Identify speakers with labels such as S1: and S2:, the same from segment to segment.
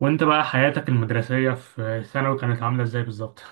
S1: وانت بقى حياتك المدرسية في ثانوي كانت عاملة ازاي بالظبط؟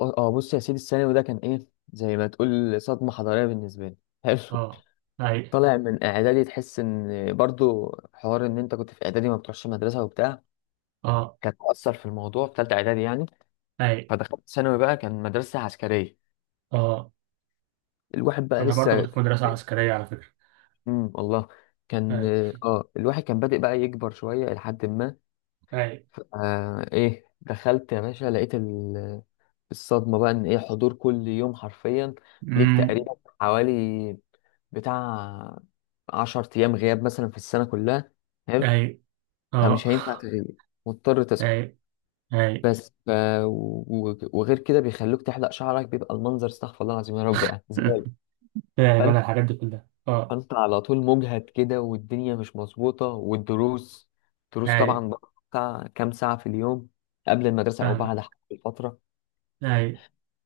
S2: بص يا سيدي الثانوي ده كان ايه زي ما تقول صدمة حضارية بالنسبة لي. حلو.
S1: اه، اي،
S2: طالع من اعدادي تحس ان برضو حوار ان انت كنت في اعدادي ما بتروحش مدرسة وبتاع،
S1: اه،
S2: كانت مؤثر في الموضوع في تالتة اعدادي يعني.
S1: اي،
S2: فدخلت ثانوي بقى، كان مدرسة عسكرية.
S1: اه،
S2: الواحد بقى
S1: انا برضه كنت
S2: لسه،
S1: في مدرسة
S2: إيه،
S1: عسكرية على فكرة.
S2: والله كان،
S1: اي،
S2: اه الواحد كان بادئ بقى يكبر شوية لحد ما
S1: اي،
S2: ف- آه ايه دخلت يا باشا لقيت الصدمة بقى ان ايه، حضور كل يوم حرفيا ليك،
S1: امم،
S2: تقريبا حوالي بتاع عشر أيام غياب مثلا في السنة كلها. حلو.
S1: اي، اه،
S2: فمش هينفع تغيب، مضطر
S1: اي،
S2: تصحى.
S1: اي.
S2: بس ف... وغير كده بيخلوك تحلق شعرك، بيبقى المنظر استغفر الله العظيم يا رب يعني زبالة.
S1: فاهم،
S2: فانت،
S1: انا الحاجات دي كلها. اه،
S2: فانت على طول مجهد كده والدنيا مش مظبوطة، والدروس دروس
S1: اي،
S2: طبعا بقى بتاع كام ساعة في اليوم، قبل المدرسة أو
S1: فاهم،
S2: بعد حسب الفترة.
S1: اي.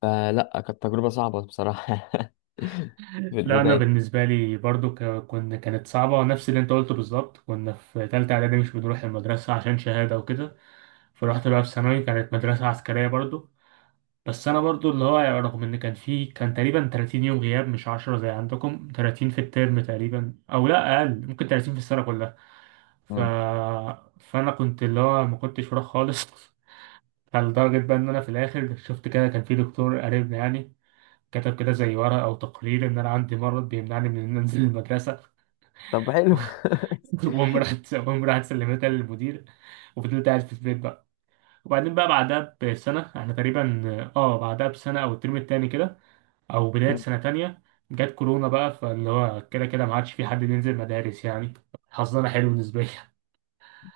S2: فلا كانت تجربة صعبة بصراحة في
S1: لا، انا
S2: البداية.
S1: بالنسبة لي برضه ك- كنا كانت صعبة، نفس اللي انت قلته بالظبط. كنا في تالتة اعدادي مش بنروح المدرسة عشان شهادة وكده. فرحت بقى في ثانوي كانت مدرسة عسكرية برضه. بس انا برضو اللي هو يعني، رغم ان كان تقريبا 30 يوم غياب، مش 10 زي عندكم، 30 في الترم تقريبا، او لا اقل ممكن 30 في السنه كلها. ف...
S2: مم.
S1: فانا كنت اللي هو ما كنتش فراغ خالص. لدرجه بقى ان انا في الاخر شفت كده، كان في دكتور قريبنا يعني، كتب كده زي ورقه او تقرير ان انا عندي مرض بيمنعني من ان انزل المدرسه.
S2: طب حلو.
S1: وأقوم راحت سلمتها للمدير، وفضلت قاعد في البيت بقى. وبعدين بقى بعدها بسنة احنا تقريبا، اه، بعدها بسنة أو الترم التاني كده، او بدايه سنه تانية، جت كورونا بقى، فاللي هو كده كده ما عادش في حد بينزل مدارس يعني. حظنا حلو بالنسبه لي.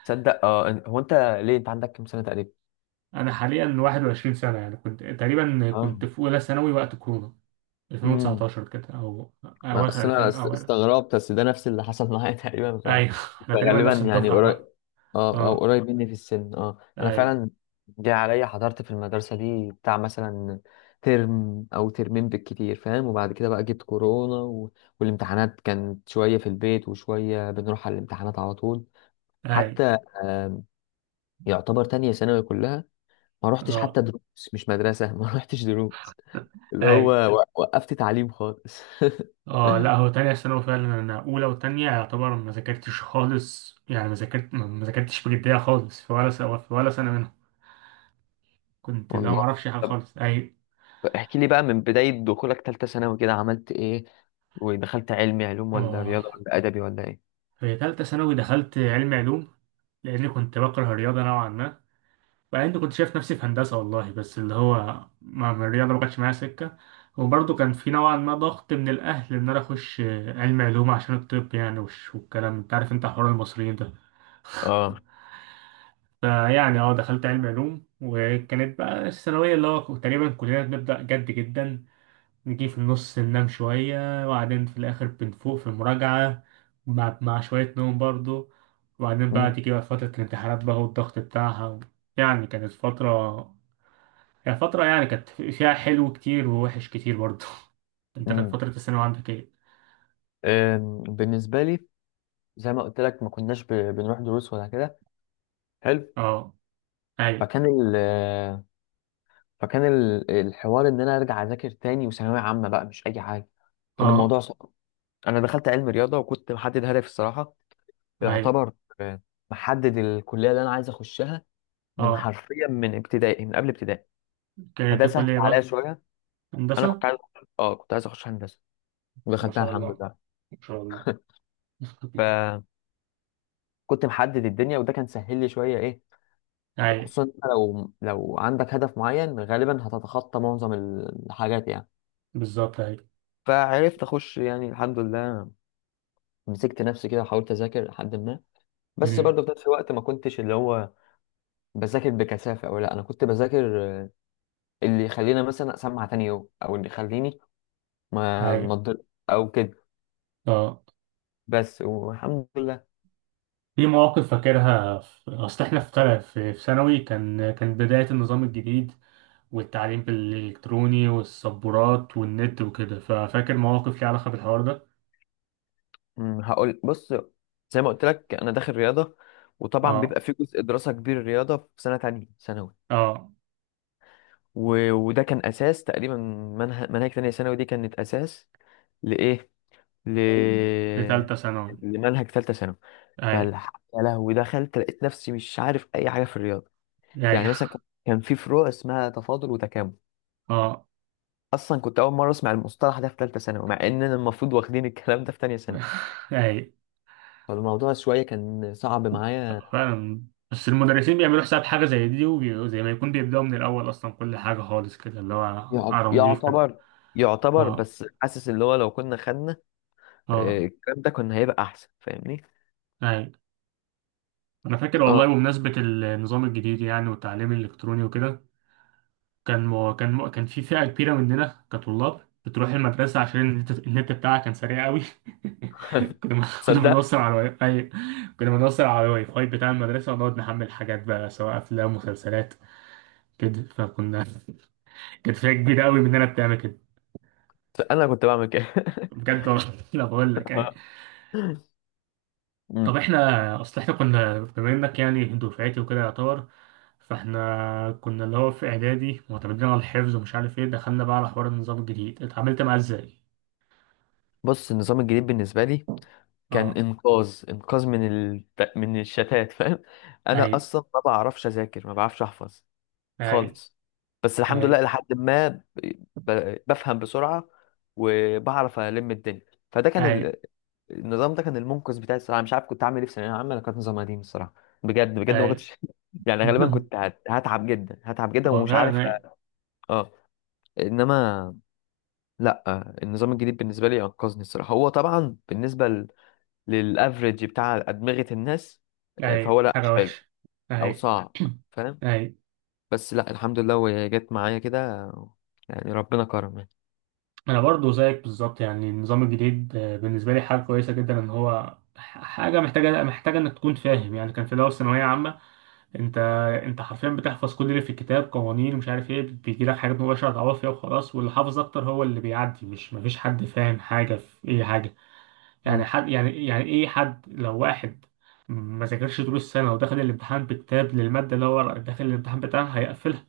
S2: تصدق اه هو انت، ليه انت عندك كام سنه تقريبا؟
S1: انا حاليا 21 سنه يعني، كنت تقريبا
S2: اه.
S1: كنت في اولى ثانوي وقت كورونا،
S2: امم.
S1: 2019 كده، او اواخر
S2: اصل انا
S1: 2000 او أنا.
S2: استغربت بس ده نفس اللي حصل معايا تقريبا.
S1: ايوه. احنا تقريبا
S2: فغالبا
S1: نفس
S2: يعني
S1: الدفعه
S2: قريب،
S1: بقى.
S2: اه او
S1: اه،
S2: قريب مني في السن اه انا
S1: ايوه،
S2: فعلا. جه عليا حضرت في المدرسه دي بتاع مثلا ترم او ترمين بالكتير فاهم، وبعد كده بقى جت كورونا والامتحانات كانت شويه في البيت وشويه بنروح على الامتحانات على طول.
S1: ايوه،
S2: حتى آم، يعتبر تانية ثانوي كلها ما روحتش حتى
S1: اه،
S2: دروس، مش مدرسه ما روحتش دروس اللي هو
S1: ايوه،
S2: وقفت تعليم خالص.
S1: اه. لا هو تانية ثانوي، فعلا انا اولى وتانية يعتبر ما ذاكرتش خالص يعني، ما ذاكرت ما ذاكرتش بجدية خالص في ولا سنة، في ولا سنة منهم. كنت لا، ما
S2: والله.
S1: اعرفش حاجة
S2: طب
S1: خالص. ايوه،
S2: احكي لي بقى من بداية دخولك تالتة ثانوي كده عملت ايه، ودخلت علمي علوم ولا
S1: اه.
S2: رياضة ولا أدبي ولا ايه؟
S1: في تالتة ثانوي دخلت علم علوم، لأني كنت بكره الرياضة نوعا ما. وبعدين كنت شايف نفسي في هندسة والله، بس اللي هو مع الرياضة ما كانتش معايا سكة. وبرضه كان في نوعا ما ضغط من الأهل إن أنا أخش علم علوم عشان الطب يعني، والكلام أنت عارف، أنت حوار المصريين ده.
S2: اه.
S1: فيعني، اه، دخلت علم علوم. وكانت بقى الثانوية اللي هو تقريبا كلنا بنبدأ جد جدا، نجي في النص ننام شوية، وبعدين في الآخر بنفوق في المراجعة مع شوية نوم برضو. وبعدين بقى
S2: مم.
S1: تيجي بقى فترة الامتحانات بقى والضغط بتاعها يعني كانت فترة، هي فترة يعني كانت فيها حلو كتير ووحش كتير برضو. انت كانت
S2: مم.
S1: فترة الثانوي عندك ايه؟
S2: أم، بالنسبة لي زي ما قلت لك ما كناش بنروح دروس ولا كده. حلو.
S1: اه، اي،
S2: فكان ال فكان الحوار ان انا ارجع اذاكر تاني، وثانوية عامة بقى مش اي حاجة، كان
S1: اه،
S2: الموضوع صعب. انا دخلت علم رياضة وكنت محدد هدف الصراحة،
S1: اي،
S2: يعتبر آه، محدد الكلية اللي انا عايز اخشها من
S1: اه،
S2: حرفيا من ابتدائي من قبل ابتدائي.
S1: كانت
S2: فده سهل
S1: الكلية
S2: عليا
S1: بقى
S2: شويه. انا كنت
S1: هندسة.
S2: عايز، اه كنت عايز اخش هندسه
S1: ما
S2: ودخلتها
S1: شاء
S2: الحمد
S1: الله،
S2: لله.
S1: ما شاء الله.
S2: فكنت محدد الدنيا وده كان سهل لي شويه ايه،
S1: اي،
S2: خصوصا إنت لو لو عندك هدف معين غالبا هتتخطى معظم الحاجات يعني.
S1: بالظبط، اي،
S2: فعرفت اخش يعني الحمد لله. مسكت نفسي كده وحاولت اذاكر لحد ما. بس
S1: امم،
S2: برضه في نفس الوقت ما كنتش اللي هو بذاكر بكثافه او لا، انا كنت بذاكر آه، اللي يخليني مثلا اسمع تاني يوم او اللي يخليني ما
S1: اي،
S2: ما أتضر- او كده.
S1: اه.
S2: بس والحمد لله.
S1: في مواقف فاكرها، اصل احنا في تل- في في ثانوي كان، كان بداية النظام الجديد والتعليم الالكتروني والسبورات والنت وكده، ففاكر مواقف ليها علاقة بالحوار ده.
S2: أمم، هقول بص، زي ما قلت لك انا داخل رياضه، وطبعا
S1: اه،
S2: بيبقى في جزء دراسه كبير رياضه في سنه تانية ثانوي.
S1: اه،
S2: وده كان اساس تقريبا منهج، منهج تانية ثانوي دي كانت اساس لايه، ل
S1: لتالتة ثانوي.
S2: لمنهج ثالثه ثانوي.
S1: اي،
S2: فالح يا لهوي دخلت لقيت نفسي مش عارف اي حاجه في الرياضه.
S1: اي،
S2: يعني مثلا كان في فروع اسمها تفاضل وتكامل،
S1: اه.
S2: اصلا كنت اول مره اسمع المصطلح ده في ثالثه ثانوي، مع اننا المفروض واخدين الكلام ده في تانية ثانوي.
S1: اي
S2: فالموضوع شويه كان صعب معايا.
S1: فعلا. بس المدرسين بيعملوا حساب حاجة زي دي، وزي ما يكون بيبدأوا من الأول أصلا كل حاجة خالص كده اللي هو على نضيف كده.
S2: يعتبر، يعتبر
S1: اه،
S2: بس حاسس اللي هو لو كنا خدنا آه،
S1: اه،
S2: الكلام ده كنا هيبقى احسن فاهمني.
S1: اي. انا فاكر والله،
S2: اه.
S1: بمناسبة النظام الجديد يعني والتعليم الالكتروني وكده، كان في فئة كبيرة مننا كطلاب بتروح المدرسة عشان النت، بتاعها كان سريع قوي. كنا
S2: صدق،
S1: بنوصل على واي فاي. كنا بنوصل على الواي فاي بتاع المدرسة ونقعد نحمل حاجات بقى، سواء أفلام، مسلسلات كده. فكنا، كانت فئة كبيرة قوي مننا بتعمل كده.
S2: انا كنت بعمل كده.
S1: بجد والله، لا بقول لك يعني.
S2: آه.
S1: طب
S2: مم.
S1: احنا، اصل احنا كنا بما انك يعني دفعتي وكده يعتبر، فاحنا كنا اللي هو في اعدادي معتمدين على الحفظ ومش عارف ايه، دخلنا بقى على حوار النظام الجديد، اتعاملت معاه ازاي؟
S2: بص النظام الجديد بالنسبه لي كان
S1: اه،
S2: انقاذ، انقاذ من الشتات فاهم. انا
S1: ايوه،
S2: اصلا ما بعرفش اذاكر، ما بعرفش احفظ
S1: اي،
S2: خالص. بس الحمد
S1: اي،
S2: لله لحد ما بفهم بسرعة وبعرف ألم الدنيا. فده كان
S1: اي،
S2: ال... النظام ده كان المنقذ بتاعي الصراحة. مش عارف كنت عامل ايه في ثانوية عامة انا، كانت نظام قديم الصراحة. بجد بجد ما
S1: اي.
S2: كنتش يعني غالبا كنت هتعب جدا، هتعب جدا
S1: هو
S2: ومش عارف
S1: فعلا، اي،
S2: اه. انما لا، النظام الجديد بالنسبة لي انقذني الصراحة، هو طبعا بالنسبة للافريج بتاع أدمغة الناس آه، فهو
S1: اي
S2: لا مش
S1: حاجة
S2: حلو
S1: وحشة،
S2: او
S1: اي،
S2: صعب فاهم.
S1: اي.
S2: بس لا الحمد لله وهي جت معايا كده، يعني ربنا كرم يعني.
S1: انا برضو زيك بالظبط يعني، النظام الجديد آه، بالنسبة لي حاجة كويسة جدا ان هو حاجة محتاجة، محتاجة انك تكون فاهم يعني. كان في الاول ثانوية عامة، انت، انت حرفيا بتحفظ كل اللي في الكتاب، قوانين ومش عارف ايه، بيجي لك حاجات مباشرة تعوض فيها وخلاص، واللي حافظ اكتر هو اللي بيعدي. مش مفيش حد فاهم حاجة في اي حاجة يعني.
S2: مم.
S1: حد يعني، يعني ايه حد، لو واحد ما ذاكرش طول السنة ودخل الامتحان بكتاب للمادة اللي هو داخل الامتحان بتاعها هيقفلها.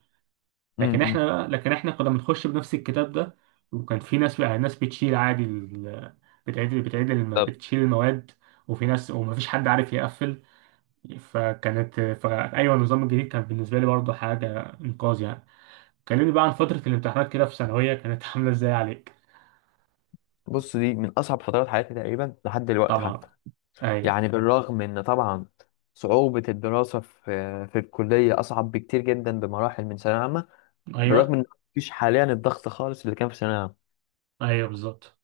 S2: مم.
S1: لكن احنا
S2: مم.
S1: لا، لكن احنا كنا بنخش بنفس الكتاب ده. وكان في ناس يعني، ناس بتشيل عادي بتعيد الم-
S2: طب،
S1: بتشيل المواد، وفي ناس، ومفيش حد عارف يقفل. فكانت، فأيوة النظام الجديد كان بالنسبة لي برضه حاجة إنقاذ يعني. كلمني بقى عن فترة الامتحانات كده في ثانوية، كانت عاملة ازاي عليك؟
S2: بص دي من أصعب فترات حياتي تقريبا لحد دلوقتي
S1: طبعا،
S2: حتى،
S1: أيوه،
S2: يعني بالرغم إن طبعا صعوبة الدراسة في في الكلية أصعب بكتير جدا بمراحل من ثانوية عامة، بالرغم
S1: أيوه،
S2: إن مفيش حاليا الضغط خالص اللي كان في ثانوية عامة.
S1: أيوه، بالظبط،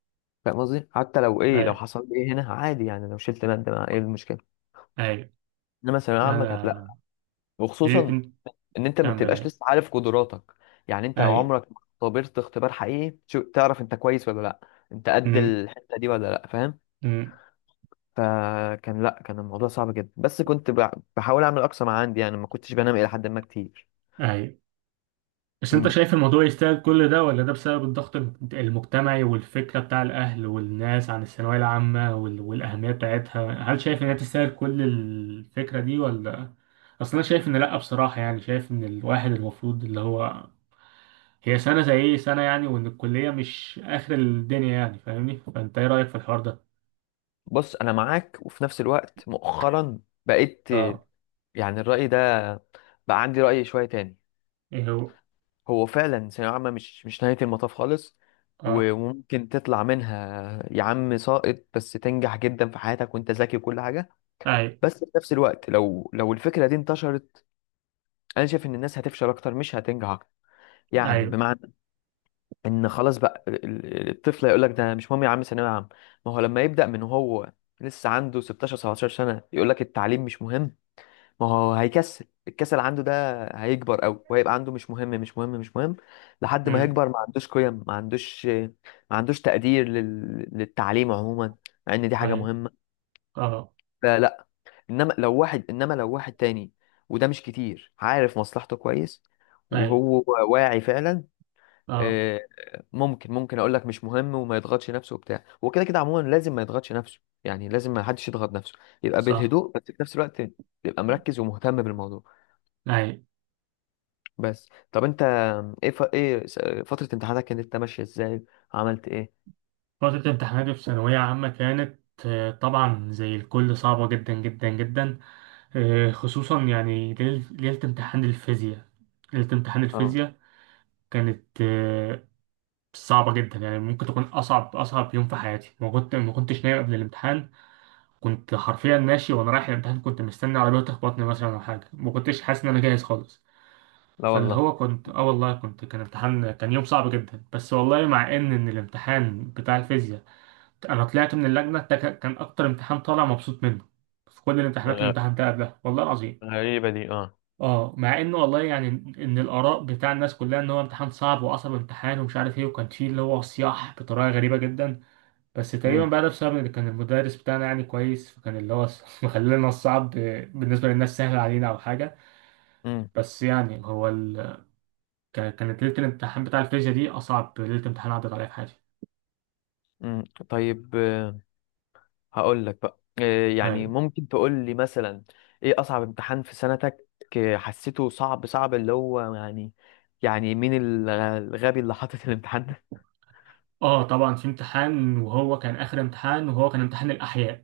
S2: فاهم قصدي؟ حتى لو إيه لو
S1: أيوه،
S2: حصل لي إيه هنا عادي يعني، لو شلت مادة ما إيه المشكلة.
S1: أيوه،
S2: إنما ثانوية
S1: لا
S2: عامة كانت لأ،
S1: لا، ليه،
S2: وخصوصا ان انت ما
S1: تكمل،
S2: بتبقاش
S1: أي،
S2: لسه عارف قدراتك. يعني انت
S1: أي،
S2: عمرك ما اختبرت اختبار حقيقي تعرف انت كويس ولا لا، انت قد
S1: أمم،
S2: الحتة دي ولا لا فاهم.
S1: أمم،
S2: فكان لا كان الموضوع صعب جدا، بس كنت بحاول اعمل اقصى ما عندي يعني، ما كنتش بنام الى حد ما كتير.
S1: أي. بس أنت
S2: مم.
S1: شايف الموضوع يستاهل كل ده، ولا ده بسبب الضغط المجتمعي والفكرة بتاع الأهل والناس عن الثانوية العامة والأهمية بتاعتها؟ هل شايف إن هي تستاهل كل الفكرة دي ولا؟ أصل أنا شايف إن لأ بصراحة يعني، شايف إن الواحد المفروض اللي هو، هي سنة زي أي سنة يعني، وإن الكلية مش آخر الدنيا يعني، فاهمني؟ فأنت إيه رأيك في الحوار ده؟
S2: بص انا معاك، وفي نفس الوقت مؤخرا بقيت،
S1: أه،
S2: يعني الرأي ده بقى عندي رأي شوية تاني.
S1: إيه هو؟
S2: هو فعلا ثانوية عامة مش مش نهاية المطاف خالص،
S1: أه،
S2: وممكن تطلع منها يا عم ساقط بس تنجح جدا في حياتك وانت ذكي وكل حاجة.
S1: أي،
S2: بس في نفس الوقت لو لو الفكره دي انتشرت، انا شايف ان الناس هتفشل اكتر مش هتنجح أكتر. يعني
S1: أي،
S2: بمعنى ان خلاص بقى الطفل هيقول لك ده مش مهم يا عم ثانويه عامه. ما هو لما يبدا من هو لسه عنده 16 17 سنه يقول لك التعليم مش مهم، ما هو هيكسل، الكسل عنده ده هيكبر قوي وهيبقى عنده مش مهم مش مهم مش مهم، لحد ما
S1: أمم،
S2: هيكبر ما عندوش قيم، ما عندوش، ما عندوش تقدير للتعليم عموما، مع ان دي حاجه
S1: أي،
S2: مهمه.
S1: أه،
S2: فلا، انما لو واحد تاني، وده مش كتير، عارف مصلحته كويس
S1: أي،
S2: وهو واعي فعلا،
S1: أه،
S2: آه، ممكن ممكن اقول لك مش مهم وما يضغطش نفسه وبتاع. هو كده كده عموما لازم ما يضغطش نفسه، يعني لازم ما حدش يضغط نفسه، يبقى
S1: صح،
S2: بالهدوء بس في نفس الوقت يبقى مركز ومهتم بالموضوع.
S1: أي.
S2: بس طب انت ايه ايه فترة امتحاناتك كانت ماشية ازاي، عملت ايه؟
S1: فترة امتحاناتي في ثانوية عامة كانت آه، طبعا زي الكل صعبة جدا جدا جدا. آه، خصوصا يعني، ليلة امتحان الفيزياء، ليلة امتحان
S2: اه.
S1: الفيزياء كانت آه، صعبة جدا يعني، ممكن تكون أصعب، أصعب يوم في حياتي. ما كنتش نايم قبل الامتحان. كنت حرفيا ماشي وأنا رايح الامتحان كنت مستني عربية تخبطني مثلا أو حاجة، ما كنتش حاسس إن أنا جاهز خالص.
S2: لا
S1: فاللي
S2: والله.
S1: هو كنت اه والله، كنت كان يوم صعب جدا. بس والله، مع ان الامتحان بتاع الفيزياء انا طلعت من اللجنه، ده كان، كان اكتر امتحان طالع مبسوط منه في كل الامتحانات،
S2: غ-
S1: الامتحان ده قبلها والله العظيم.
S2: غريبة دي اه.
S1: اه، مع ان والله يعني، ان الاراء بتاع الناس كلها ان هو امتحان صعب، واصعب امتحان ومش عارف ايه، وكان فيه اللي هو صياح بطريقه غريبه جدا. بس تقريبا
S2: امم.
S1: بقى ده بسبب ان كان المدرس بتاعنا يعني كويس، فكان اللي هو مخلينا الصعب بالنسبه للناس سهل علينا او حاجه.
S2: امم.
S1: بس يعني كانت ليلة الامتحان بتاع الفيزياء دي أصعب ليلة امتحان عدت عليا في حياتي.
S2: امم. طيب هقول لك بقى إيه، يعني
S1: أيوة،
S2: ممكن تقول لي مثلا ايه اصعب امتحان في سنتك، إيه حسيته صعب صعب اللي هو يعني، يعني مين الغبي اللي حاطط الامتحان
S1: آه طبعا، في امتحان، وهو كان آخر امتحان، وهو كان امتحان الأحياء.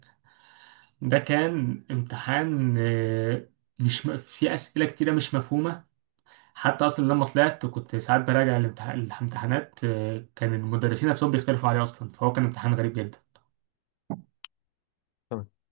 S1: ده كان امتحان آه، مش م... في أسئلة كتيرة مش مفهومة. حتى أصلا لما طلعت كنت ساعات براجع الامتحانات آه، كان المدرسين نفسهم بيختلفوا عليه أصلا، فهو كان امتحان غريب جدا.
S2: ده.